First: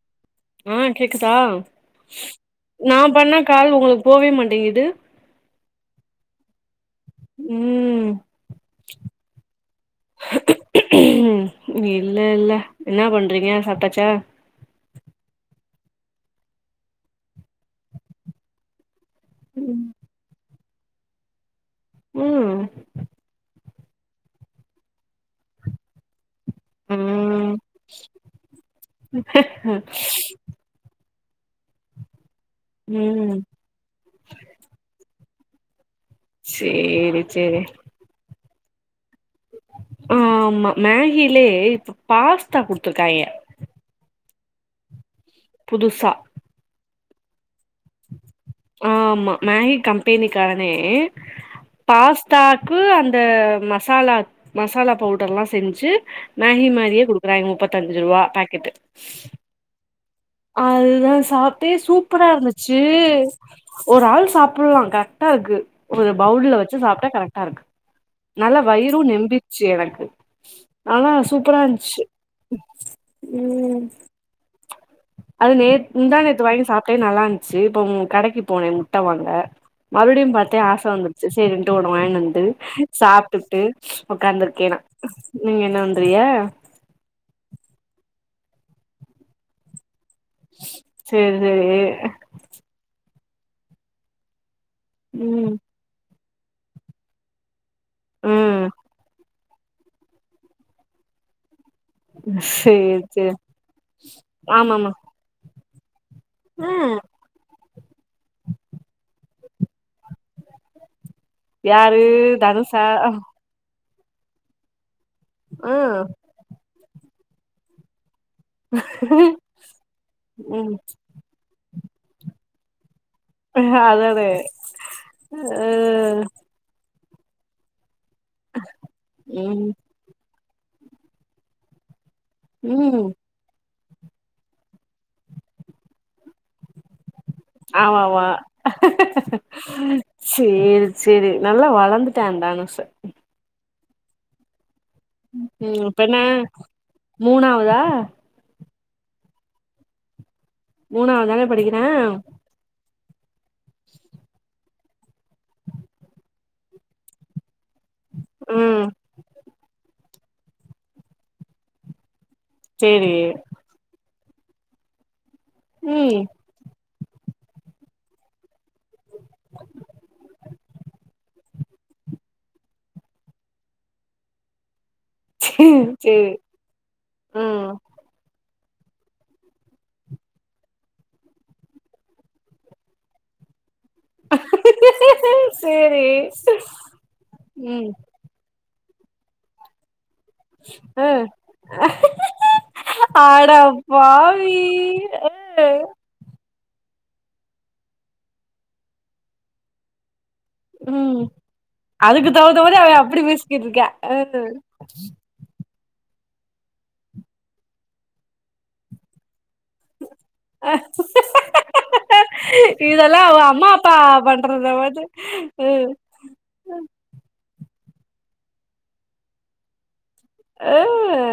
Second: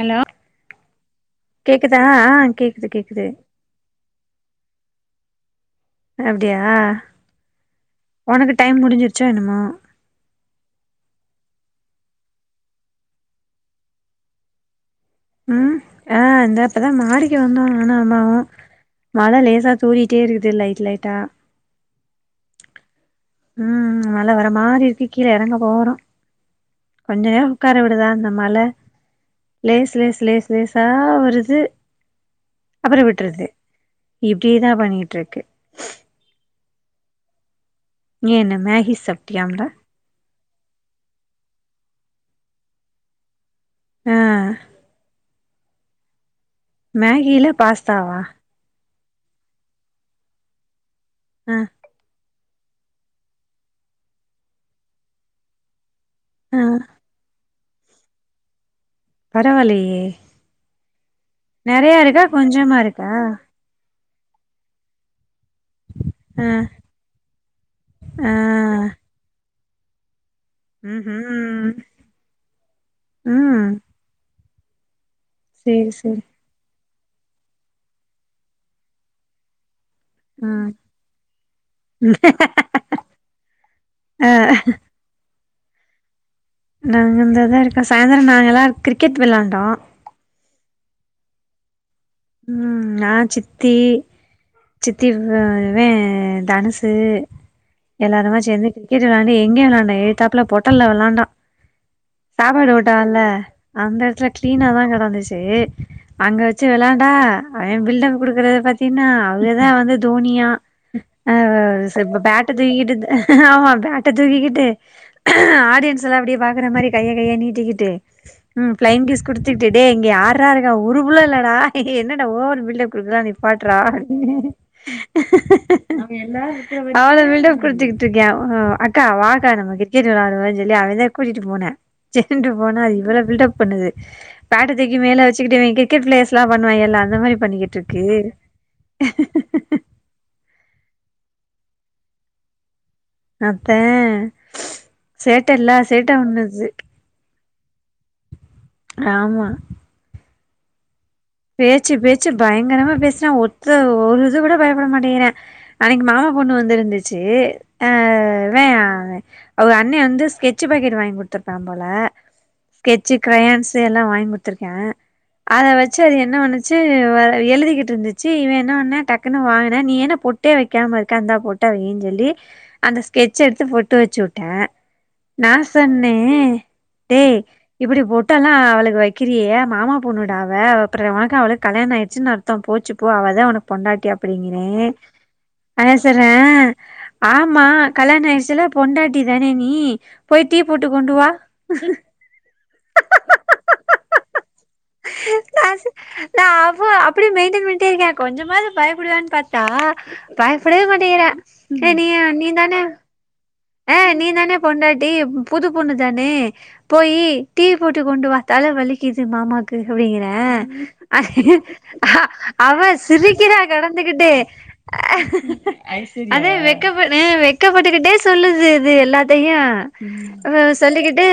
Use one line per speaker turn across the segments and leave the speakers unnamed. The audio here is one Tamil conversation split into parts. ஹலோ
ஆஹ் கேக்குதா
கேக்குதா ஆ கேக்குது
நா
கேக்குது
பண்ணா கால் உங்ளுக் போவேமாட்டேங்கிது
அப்டியா உனக்கு டைம் முடிஞ்சிருச்சோ என்னமோ
இல்ல இல்ல என்ன பண்றீங்க சாப்டாச்சா
உம் ஆஹ் இந்த இப்பதா மாடிக்கு வந்தோ நானு அண்ணாவு மழ லேசா தூரிட்டே இருக்குது லைட் லைட்டா
உம்
உம் மழ வர மாரி இருக்கு கீழ எறங்க போறோ கொஞ்சோ நேரோ
ம்
உட்கார விடுதா அந்த மழ லேஸ் லேஸ் லேஸ் லேஸா விழ்து அப்புறோ
ம்
விட்டுறது இப்டியேதா பண்ணிட்ருக்கு
சேரி சேரி
நீ என்ன மேஹி சாப்டியாம்ல
ம் ஆமா மேஹிலயே இப்ப பாஸ்தா குடுத்துருக்காய்க
ஆ
புதுசா
மேஹில பாஸ்தாவா
ஆம்மா மேகி கம்பெனி காரனே
ஆ
பாஸ் தாக்கு அந்த மசாலா மசாலா பவுடர்ல்லா செஞ்சு
ஆ
மேஹி மாறியே குடுக்குறாங்க முப்த் பத்தஞ்சு ரூபா பாக்கெட்டு
பரவாயில்லயே
அதுதா சாப்டே சூப்பரா
கொஞ்சமா
இருந்துச்சு
இருக்கா
ஒரு ஆள் சாப்பில்லா க ரெக்டா இருக்கு ஒரு
ஆ
பவுல்ல வச்சு சாப்பிட்டா கரெக்டா இருக்கு நல்லா
ஆ
வயிரு நெம்பி சே எனக்கு ஆனா சூப்பரா
ம்ஹூம்
இருந்துச்சு
ம்
உம் அது நேத்
சேரி சேரி
முந்தாநேத்து வாங்கி சாப் முட்டே நல்லா இருந்துச்சு இப்போ உ கடைக்கு போனேன் முட்டை வாங்க மறுபடியும்
ஆ
பார்த்தே ஆசை வந்துருச்சு சேரின்னுட்டு ஒன்னு வாங்கினு வந்து சாப்பிட்டுட்டு
ஆ
உக்காந்துருக்கேன் நா நீங்க என்ன பண்ணுறியா
நாங்க இந்தந்ததான் இருக்கோம் சாயந்தரம் நாங்க எல்லாம் கிரிக்கெட் விளாண்டோம்
சரி சரி
ம் நா சித்தி சித்திவே
ம்
இவே தனுசு எல்லாருமா
ம்
சேர்ந்து கிரிக்கெட் விளாண்டி இங்கே விளாண்டோ எதுத்தாப்புல பொட்டல்ல விளாண்டோ சாப்பாடு
சேரி
ஓட்டம்ல
சேரி
அந்த இடத்துல
ஆமாமா
கிளீனாதான் கடந்துச்சு அங்க வச்சு
ம்
விளாண் அவன் பில்டப் குடுக்கறத பாத்தீன்னா அவுகதான் வந்து தோனியா ஆவ்
யாரு
செ பேட்ட
தனுஷா
தூக்கிட்டு ட்ட தூகிகிட்டு
ஆ
ஆடியன்ஸ் எல்லாம் அப்படியே பாக்குற மாதிரி கைய கைய நீட்டிகிட்டு ம் பிளைங் கிஸ் குடுத்துக்கிட்டு டே இங்கயார் யாருக்கா
ம்
உருபுல்ல இல்லடா ஹ்ஹே என்னடா ஓவர் பில்டப் குல்ல நிபாட்றா
அதானே
இஹ்இஹ்இஹ்ஹே
அ
அவ்ள மீல்டப் குடுத்தக்கு க்க அக்கா வாக்கா
ம்
நம்ம கிரிக்கெட்டு விளையாடுவ இல்ல அவதான் கூட்டிட்டு போனன் சேட்டு [unintelligible] போனா அது
ம்
இவ்வள பில்ட அப் பண்ணுது பன்ட்ட தைக்கி மேலே வச்சுக்கிட்டேங்க இவ கிரிக்கெட் [unintelligible] ல்லாம் பண்ணுவ எல்லாம் அந்த மாதிரி பண்ணிக்கிட்டு
ஆமா
இருக்கு
ஆமா சரி நல்லா வளர்ந்துட்டேந்தானஷ
அ [inaudible] சேட்டைல்ல சேட்டை ஒண்ணுது
போதா [unintelligible]
ஆமா
மூணாவது தானே படிக்கிறா
பேச்சு பேச்சு பயங்கரமா பேச ஒத்த ஒரு இது விட பயப்பட மாட்டேறேன் அன்னைக்கு மாமா பொண்ணு வந்துிருந்துச்சு ஆஹ வேன்
ம்
அவங்க அண்ணனை வந்து ஸ்கெச்சு பாக்கெட்டு வாய்ங் குடுத்திருப்பாம் போல
சேரி
ஸ்கெச்சு க்ரையான்ஸு எல்லா வாய்ங் கு த்துருக்கே ஆன ச்சு அத
ம்
என்ன வண்ணுச்சு வ எழுதிக்கிட்டு இருந்துச்சி இவே என்ன பண்ணா டக்குனு வாங்குனா நீ என்னா பொட்டே வைக்காம இருக்க இந்தா பொட்டா வெய்யின் சொல்லி அந்த ஸ்கெச்ச எடுத்து பொட்டு வெச்சுட்டே நா
சேரி
சொன்னே
சேரி
டேய்
ம்
இப்பிடி பொட்டல்லா அவுளுக் வெக்கிறியே மாமா பொண்ணுடாவ ப்புற உனக்கு அவுளுக் கல்யாணோ ஆயிருச்சுன் அர்த்தோ போச்சு போ அவ தா உனக் பொண்டாட்டி அப்டிங்கிறே அவ
சேரி
சொல்றே ஆமா
ம்
கல்யாண ஆயிருச்சுல பொண்டாட்டி தானே நீ போய் டீ போட்டு
அ
கொண்டு வா
அட பாவி அ
காசு நா அவ அப்டே மெய்ன்டென் பண்ட்டே இருக்கே கொஞ்சமாது பயப்படுவான் பாத்தா பயப்படவே
ம்
மாட்டிகிறா ஏ நீயு
அதுக்கு
நீ
தகுந்த மாரி
தானே
அவ அப்டி பேசிக்கிட்டு இருக்கா
அ நீ தானே பொண்டாட்டி புது பொண்ணுதானே போயி டீ போட்டு கொண்டு வா தல வலிக்குது மாமா க்கு அப்டிங்கறே அ அவ
இதெல்லா அவ
சிரிக்கறா
அம்மா அப்பா
கடந்துகிட்டு
பண்றத வந்து ம்
அதே வெக்கப் அ வெக்கப் ட்டுக்கிட்டே சொல்லுது இது எல்லாத்தையு அ
அ
சொல்லிக்கிட்டு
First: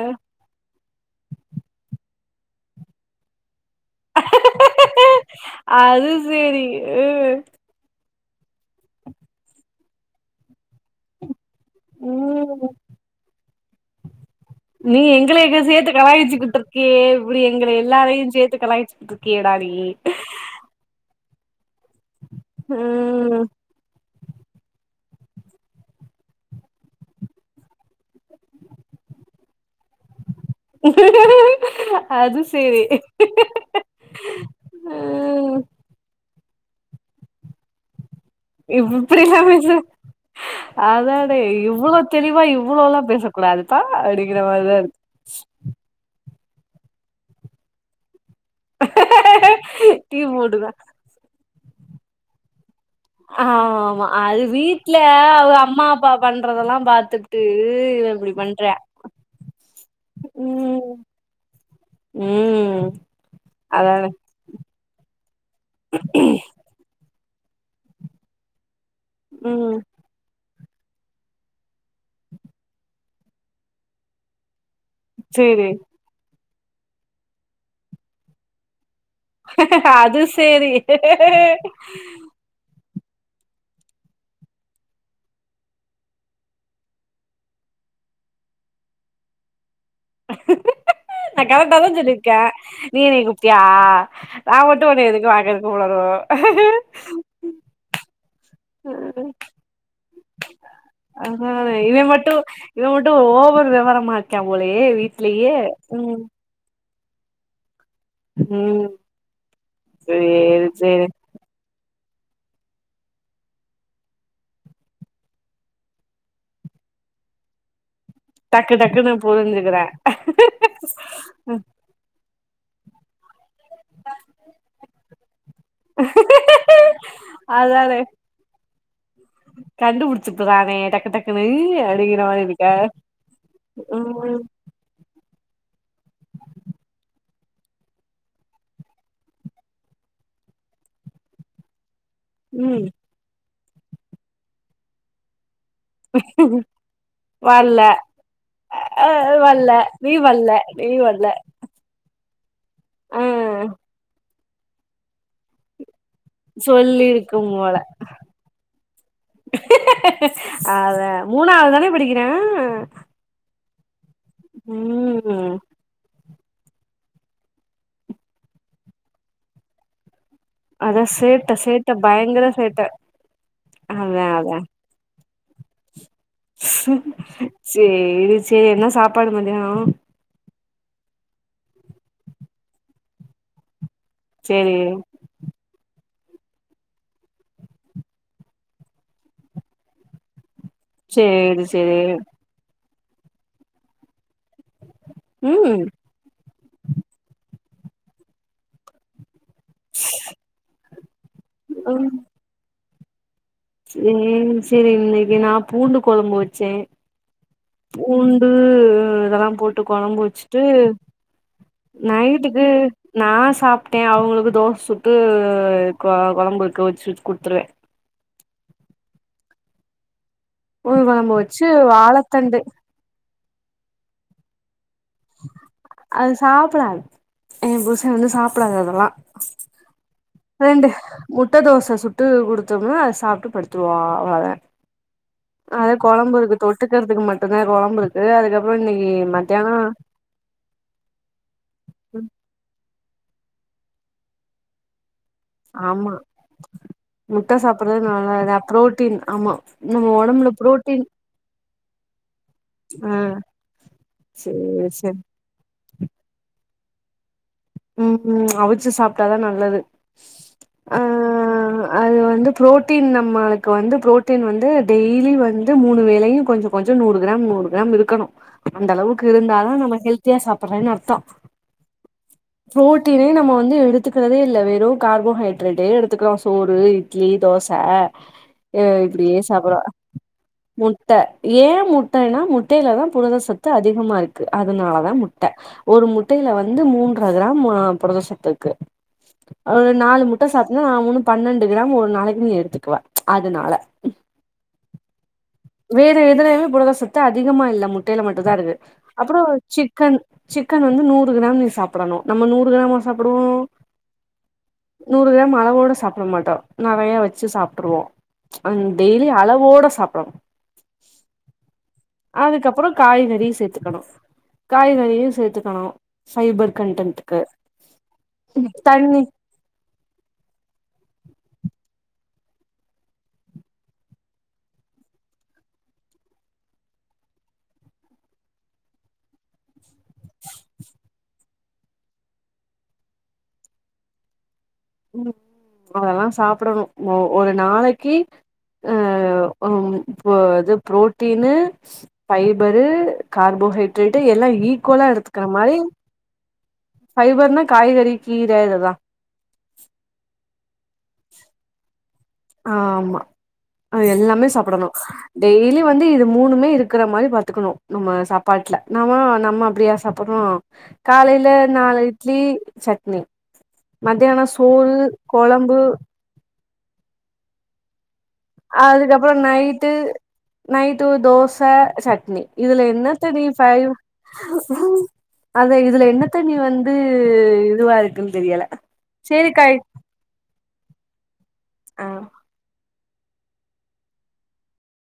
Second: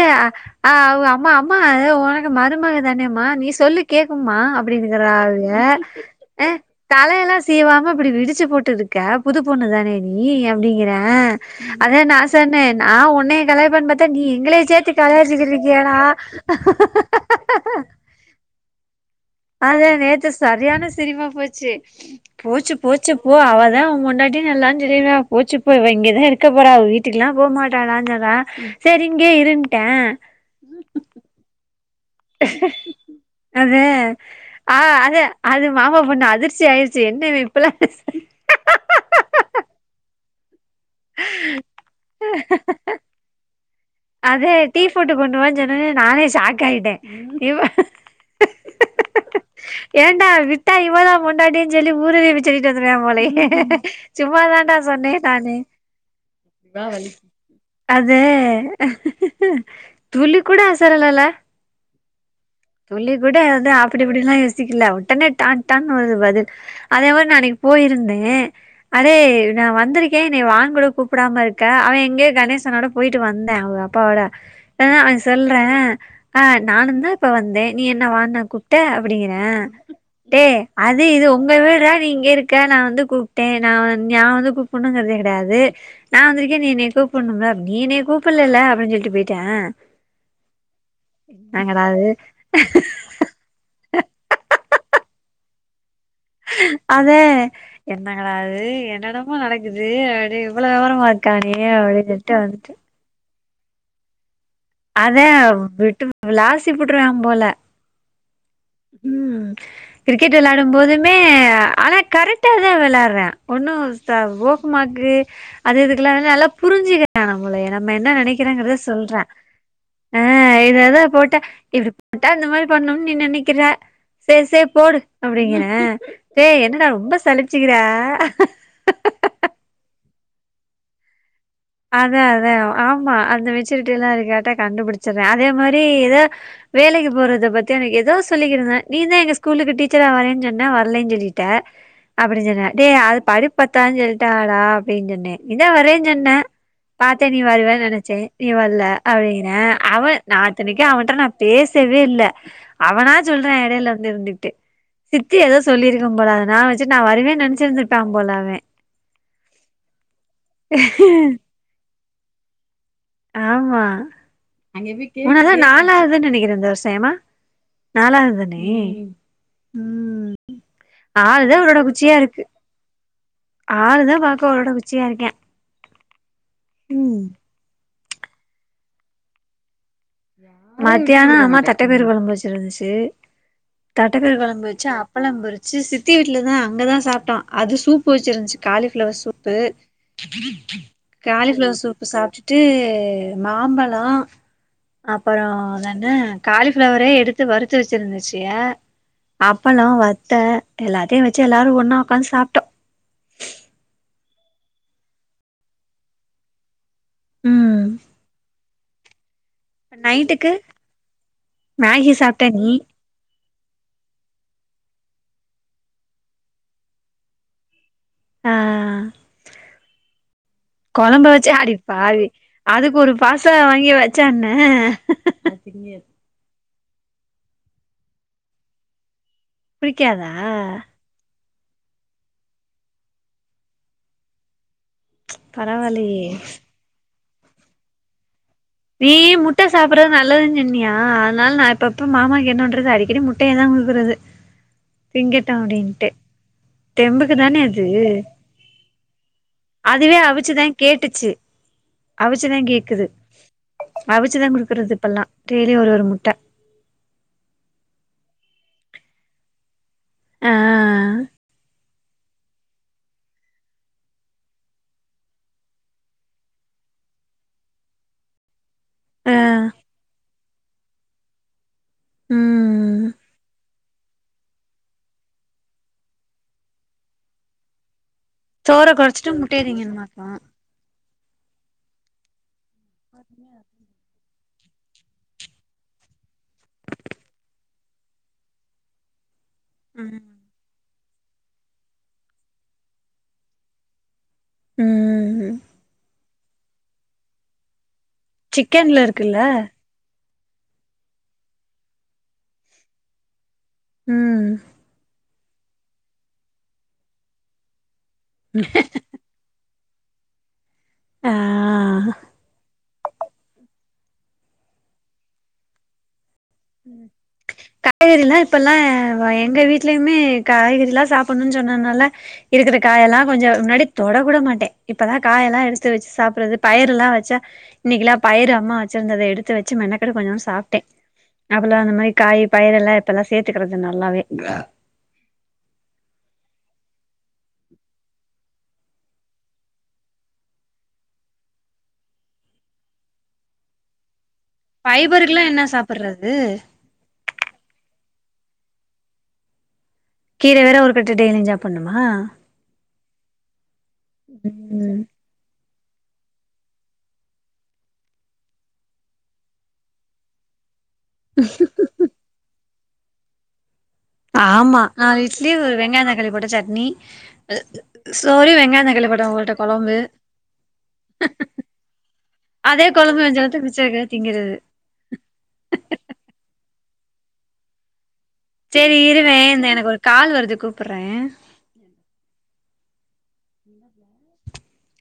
அ அவ் அ அம்மா இவ உனக்கு மருமக தானேம்மா நீ சொல்லு கேக்கும்மா அப்டின்னுக்கிராளுக
அது
அ
சேரி
தலையெல்லா சீவாம இப்டி விரி ச்சு போட்டுருக்க புது பொண்ணு தானே நீ அப்டிங்கறே அத நா
ம்
சொன்னே
ம்
நா உன்னய கலாய்ப்பன் பாத்தா நீ எங்களயே சேத்து கலயாச்சிகிட்டு இருக்கியேடா
கீச்சுட்ருக்கியே இப்பிடி எங்களை எல்லாரையு சேத்து கலாய்ச்சுட்டுட்
அதா நேத்து சரியான சிரிப்பா போ ச்சு போச்சு போச்சு போ
ம்
அவதா உம் பொண்டாட் அப்டின் எல்லா சொல்லிருக்கா போச்சு போ இவ இங்கதா இருக்க போறா அவ வீட்டுக்கெல்லா போ மாட்டா நா சொல்றே சேரி இங்யே இருன்ட்டே
இ
அத ஆ அத
ம்
அது மாமா பொண்ணு அதிர் ச்சு ஆயிருச்சு என்ன இவ இப்பில்லா பேச
இவ் இப்படில்லா பேசற அதோடய இவ்வுளோ தெளிவா இவ்ளோல்லா பேசக் கூடாதுப்பா அப்டிங்கிற
அதே
மாரிதா இரு
அக்க இட நீவ
மூடு தான்
டிய ஜல்லி ஊறுவிச்சிரு ன் மல
ஆமா அது
சும்மாதான்டா
வீட்ல
சொன்னேன் நானு
அவங்க அம்மா அப்பா பண்றதெல்லா பாத்துட்டு இவ
அது
இப்டி பண்றா
துளி கூட
ம்
ஆசரலல
ம்
சொல்லி கூட அதாவது அப்படி
அதானே
இப்படல்லாம் யோசிக்கல உடனே டான் டான்னு வருது பதில் அதே மாதிரி நா அன் னைக்கு போயிருந்தேன் அதே நான்
ம்
வந்திருக்கேன் நீ வாங் கூட கூப்பிடாம இருக்க அவன் எங்கேயோ கணேசனோட போயிட்டு வந்தேன் அவ அப்பாவோட ஆான் அவ
சேரி
சொல்றேன் ஆஹ் நானும் தா இப்ப வந்தே நீ என்ன வான்னா கூப்பிட்ட அப்படிங்கிறேன்
அது
டே
சேரி
அது இது உங்க வீட்ரா தான் நீ இங்க இருக்க நான் வந்து டேய் கூப்பிட்டேன் நான் வ நான் வந்து கூப்பிடணுங்கறதே கிடையாது நான் வந்திருக்கேன் நீ என்ன கூப்பிடணும்ல அப்பட நீ என்ன கூப்பிடலல்ல அப்படின்னு சொல்லிட்டு போயிட்டேன் என்ங்காவது
இருக்கன் நீ நீ என்ன கூப்பிட்டியா நான் மட்டும் வந்து [unintelligible]
அதே என்ன என்ன டா அது என்னாமோ நடக்குது அப்படி இவ்வளவு விவரமா
அதா
இருக்காங்கே அப்படின்னு சொல்லட்டு வந்துட்டு
விவரமாக் க்கவளையே வீட்லயே உம்
ப்படுறா போல உம் கிரிக்கெட்
சேரி
விளாடும்
சேரி
போதுமே ஆலக் கரெக்டா தான் வெளையாற்றேன் ஒன்னும் ச போக்குமாக்கு அது இதுக்கெல்லாம் நல்லா புரிஞ்சுக்கிறன் நம்மள யாரு ம்ம என்ன நெனைக்கிறேங்கறத
டக்கு டக்குன்னு
சொல்றேன்
புரிஞ்சுக்கிறே
ஆ இததான் போட்டா இப்படி போட்டா இந்த மாரி பண்ணும் நீ நினைக் க்கிற சேரி சேரி போடு அப்படிங்கிறேன் ஏ என்னடா ரொம்ப சலிச்சுக்கிற
அதானே சுத்துறானே டக்கு டக்
அதான் அதான் ஆமா அந்த மெச்சூரிட்டி எல்லாம்
ம்
இருக்காட்ட கண்டுபிடிச்சறேன் அஃ அதே மாரி ஏதோ வேலைக்கு போறத பத்தி அன்னைக்கு ஏதோ சொல்லிக்குட்ருந்தேன் நீதான் எங்க ஸ்கூலுக்கு டீச்சரா வரேன்னு சொன்னா வரலைன்னு சொல்லிட்டே அப்படின்னு சொன்னன்
ம்
டேய் அது படிப் பத்தாதுன்னு சொல்ட்டாகடா அப்படின்னு சொன்னேன் நீதா வரேன்னு சொன்ன பாத்தே நீ
வல்ல
வருவேன்னு நெனச்சே நீ வர்ல
அ
அப்டின்னா
வல்ல
அவ
நீ
நா
வல்ல
இத்தனைக்கு
நீ
அவன்ட்ட
வல்ல
நா பேசவே இல்ல [inaudible] அவனா
ஆ
சொல்றா எடையில வந்து இருந்துட் ட்டு சித்தி ஏதோ சொல்லிருக்
சொல்லிருக்கும் போல
போல அவன்.
அதா மூணாவது தான இப் படிக்கிறா
ஆமா மூனாவதா
ம்
நாலாவது நெனைக்கிறே இந்த வருஷோ ஏம்மா நாலாவது தானே
அதா
ஆளு
சேட்ட
தா அவ்ளோடட
சேட்ட
குச்சியா இருக்கு
பயங்கர சேட்ட
ஆளு தா
அதா
பாக்க
அதா
அவ்ளோட குச்சியா இருக்கியா
சேரி இருச்சே என்ன சாப்பாடு மதியானம்
மத்தியானம் அம்மா தட்டப்பயிறு கொழம்பு வச்சிருந்துச்சு தட்டப்பயறு கொழம்பு
சேரி
வச்சு அப்பளம் பொறிச்சு சிப் த்தி வீட்ல தா அங்கதா சாப்ட்டோம் அது சூப்பு வச்சுருந்துச்சு காலிஃப்ளவர் சூப்பு
சேரி
காலிஃபிளவர்
சேரி
சூப்பு சாப்ட்டுட்டு மாம்பழொ அப் அப்பறோ
ம்
என்னன்னா காலிஃபிளவரே எடுத்து வருத் த்து வச்சிருந்துச்சியா அப்பளோ வத்த டு எல்லாத்தையு சி எல்லாரு ஒண்ணா
ம்
உக்காந்து சாப்பிட்டோம்
சேரி சேரி இன்னைக்கு நா பூண்டு கொழம்பு வச்சே
ம்
பூண்டு இதெல்லா போட்டு கொழம்பு
நைட்டுக்கு
வச்சிட்டு
மேகி சாப்ட்ட
நைட்டுக்கு
நீ
நா சாப்ட்டே அவங்களுக்கு தோச சுட்டு கொ கொழம்பு இருக்கு வச்சி குடுத்துருவே
ஆ
பூண்டு
கொழம்ப
கொழம்பு
வச்சு அடிப்பாவி
வாழத்தண்டு
அதுக்கு ஒரு பாஸ்தா வாங்கி வை சொன்ன
அது சாப்பிடாது என் புருஷ வந்து சாப்பிடாது அதெல்லா
பிடிக்காதா
ரெண்டு முட்ட தோச சுட்டு குடுத்தோம்னா அத சாப்ட்டு படுத்துடுவா அவ்ளோதா அத
பரவால்லயே
கொழம்பு இருக் தொட்டுக்குறதுக்கு மட் டுதா கொழம்பு இருக்கு அதுக்கப்
நீ முட்ட சாப்பிடறது நல்லதுன்னு சொன்னியா அதுனால நா அப்ப அப்ப மாமாக்கு என்ன பண்றது அடிக் கடி முட்டைய தா குடுக்குறது திங்கட்டோ அப்டின்ட்டு
ஆமா
தெம்புக்கு
முட்ட
தானே அது
சாப்பிடுறது நல்லது புரோட்டீன் ஆமா நம்ம
அதுவே
ஒடம்புல
அவிச்சுதா
புரோட்டீன்
கேட்டுச்சு அவிச்சுதா கேக்குது
ஆ
அவிச்சுதா
சேரி
குடுக்குறது
சேரி
இப்பெல்லா டே லி ஒரு ஒரு முட்ட
உம் அவிச்சு சாப்ட்டாதா நல்லது
ஆ
ஆஹ் அது வந்து புரோட்டின் நம்மளுக்கு வந்து புரோட்டின் வந்து டெய்லி வந்து மூணு வேளையு கொஞ்சொ கொஞ்சொ நூறு கிராம் நூறு கிராம் இருக்கணு அந்த அளவுக்கு
ஆ
இருந்தா தா நம்ம ஹெல்தியா சாப் றோனு அர்த்தொ
ம்
புரோட்டினே நம்ம வந்து எடுத்துக்குறதே இல்ல வெறு கார்போஹைட்ரேட்டே எடுத்துக்குறோ சோறு இட்லி தோச
சோற குறச்சுட்டு முட்டையா திங்கணுமாக்கு
ட்ட ஏ முட்டைன்னா முட் டையில தா புரத சத்து அதிகமா இருக் அதனாலதா முட்ட ஒரு முட்டையில வந்து மூன்ற் ற கிராம் புரத சத்து இருக்கு ஆஹ்
ம்
நாலு முட்ட சாப்ட்டேனா அவுனு பன்னெண்டு கிராம் ஒரு நாளைக்கு நீ எடுத்துக்குவ அதனால
உஹ்ம் உம்
வேற எதுலையுமே புரதசத்து அதிகமா இல்ல முட் டைல மட்டு தா இருக்கு
சிக்கன்ல இருக்குல்ல
அப்புறோ சிக்கன் சிக்கன் வந்து நூறு கிராம் நீ சாப்பிடணு நம்ம நூறு கிராமா சாப்பிடுவோ
உம்
நூறு கிராம் அளவோட சாப்பிட மாட்டோ நெறையா வச்சு சாப்ட்டுருவோ அன் டெய்லி அளவோடச் சாப்டணு
ஆ
அதுக்கப்புறோ காய்கறியு சேத்துக்கணு காய்கறியு சேத்துக்கணு ஃபைபர் கன்டென்ட்க்கு
காய்கறி எல்லா இப்பல்லா
தண்ணி
எங்க வீட்லயுமே காய்கறி எல்லா சாப்பிடணுன்னு சொன்னதுனால இருக்குற காயெல்லா கொஞ்சொ முன்னாடி தொடக்கூட மாட்டே இப்பதா காயெல்லா எடுத்து வெச்சு சாப்பிடுறது பயிருலா வெச்சா இன்னைக்குல்லா பயிரு அம்மா வெச்சிருந்தத எடுத்து வெச்சு மெனக் இப்பதா கொஞ்சோன்டு சாப்ட்டே அபல்லா அந்த மாரி காய் பயிரெல்லா இப்பெல்லா சேர்த்துக்குறது நல்லாவே
உம் அதெல்லா சாப்பிடணு ஒ ஒரு நாளைக்கு அஹ் உ பு அது ப்ரோட்டீனு ஃபைபரு கார்போஹைட்ரேட் வந்து எல்லாம் ஈக்குவலா
ஃபைபருக்குலா
எடுத்துக்க
என்ன
மாரி
சாப்புட்றது
ஃபைபர் நா காய்கறிக் கீர இது தான்
கீரை வேற ஒரு கட்டு டெய்லியும் ஜாப்புண்ணுமா
ஆ ஆமா எல்லாமே சாப்பிடணும் டெய்லி வந்து இது மூணுமே இருக்கிற மாரி பாத்துக்கணும் நம்ம சாப்பாட்ல நாம நம்ம அப்படியா சாப்புடுறோம் காலையில் நாலு இட்லி சட்னி மத்தியானம் சோறு கொழம்பு
னி
அதுக்கப்புறம் நைட்டு நைட்டு தோசை சட்னி இதுல
அதே கொழம்பு
என்னத நீ
வெஞ்சனத்த
ஃபை
மிச்ச இருக்க திங்கிறது
அது இதுல என்னத ணி வந்து ந்து இதுவா இரு
சரி இருவேன் இந்த எனக்கு ஒரு கால் வருது கூப்புட்றேன்
ஆ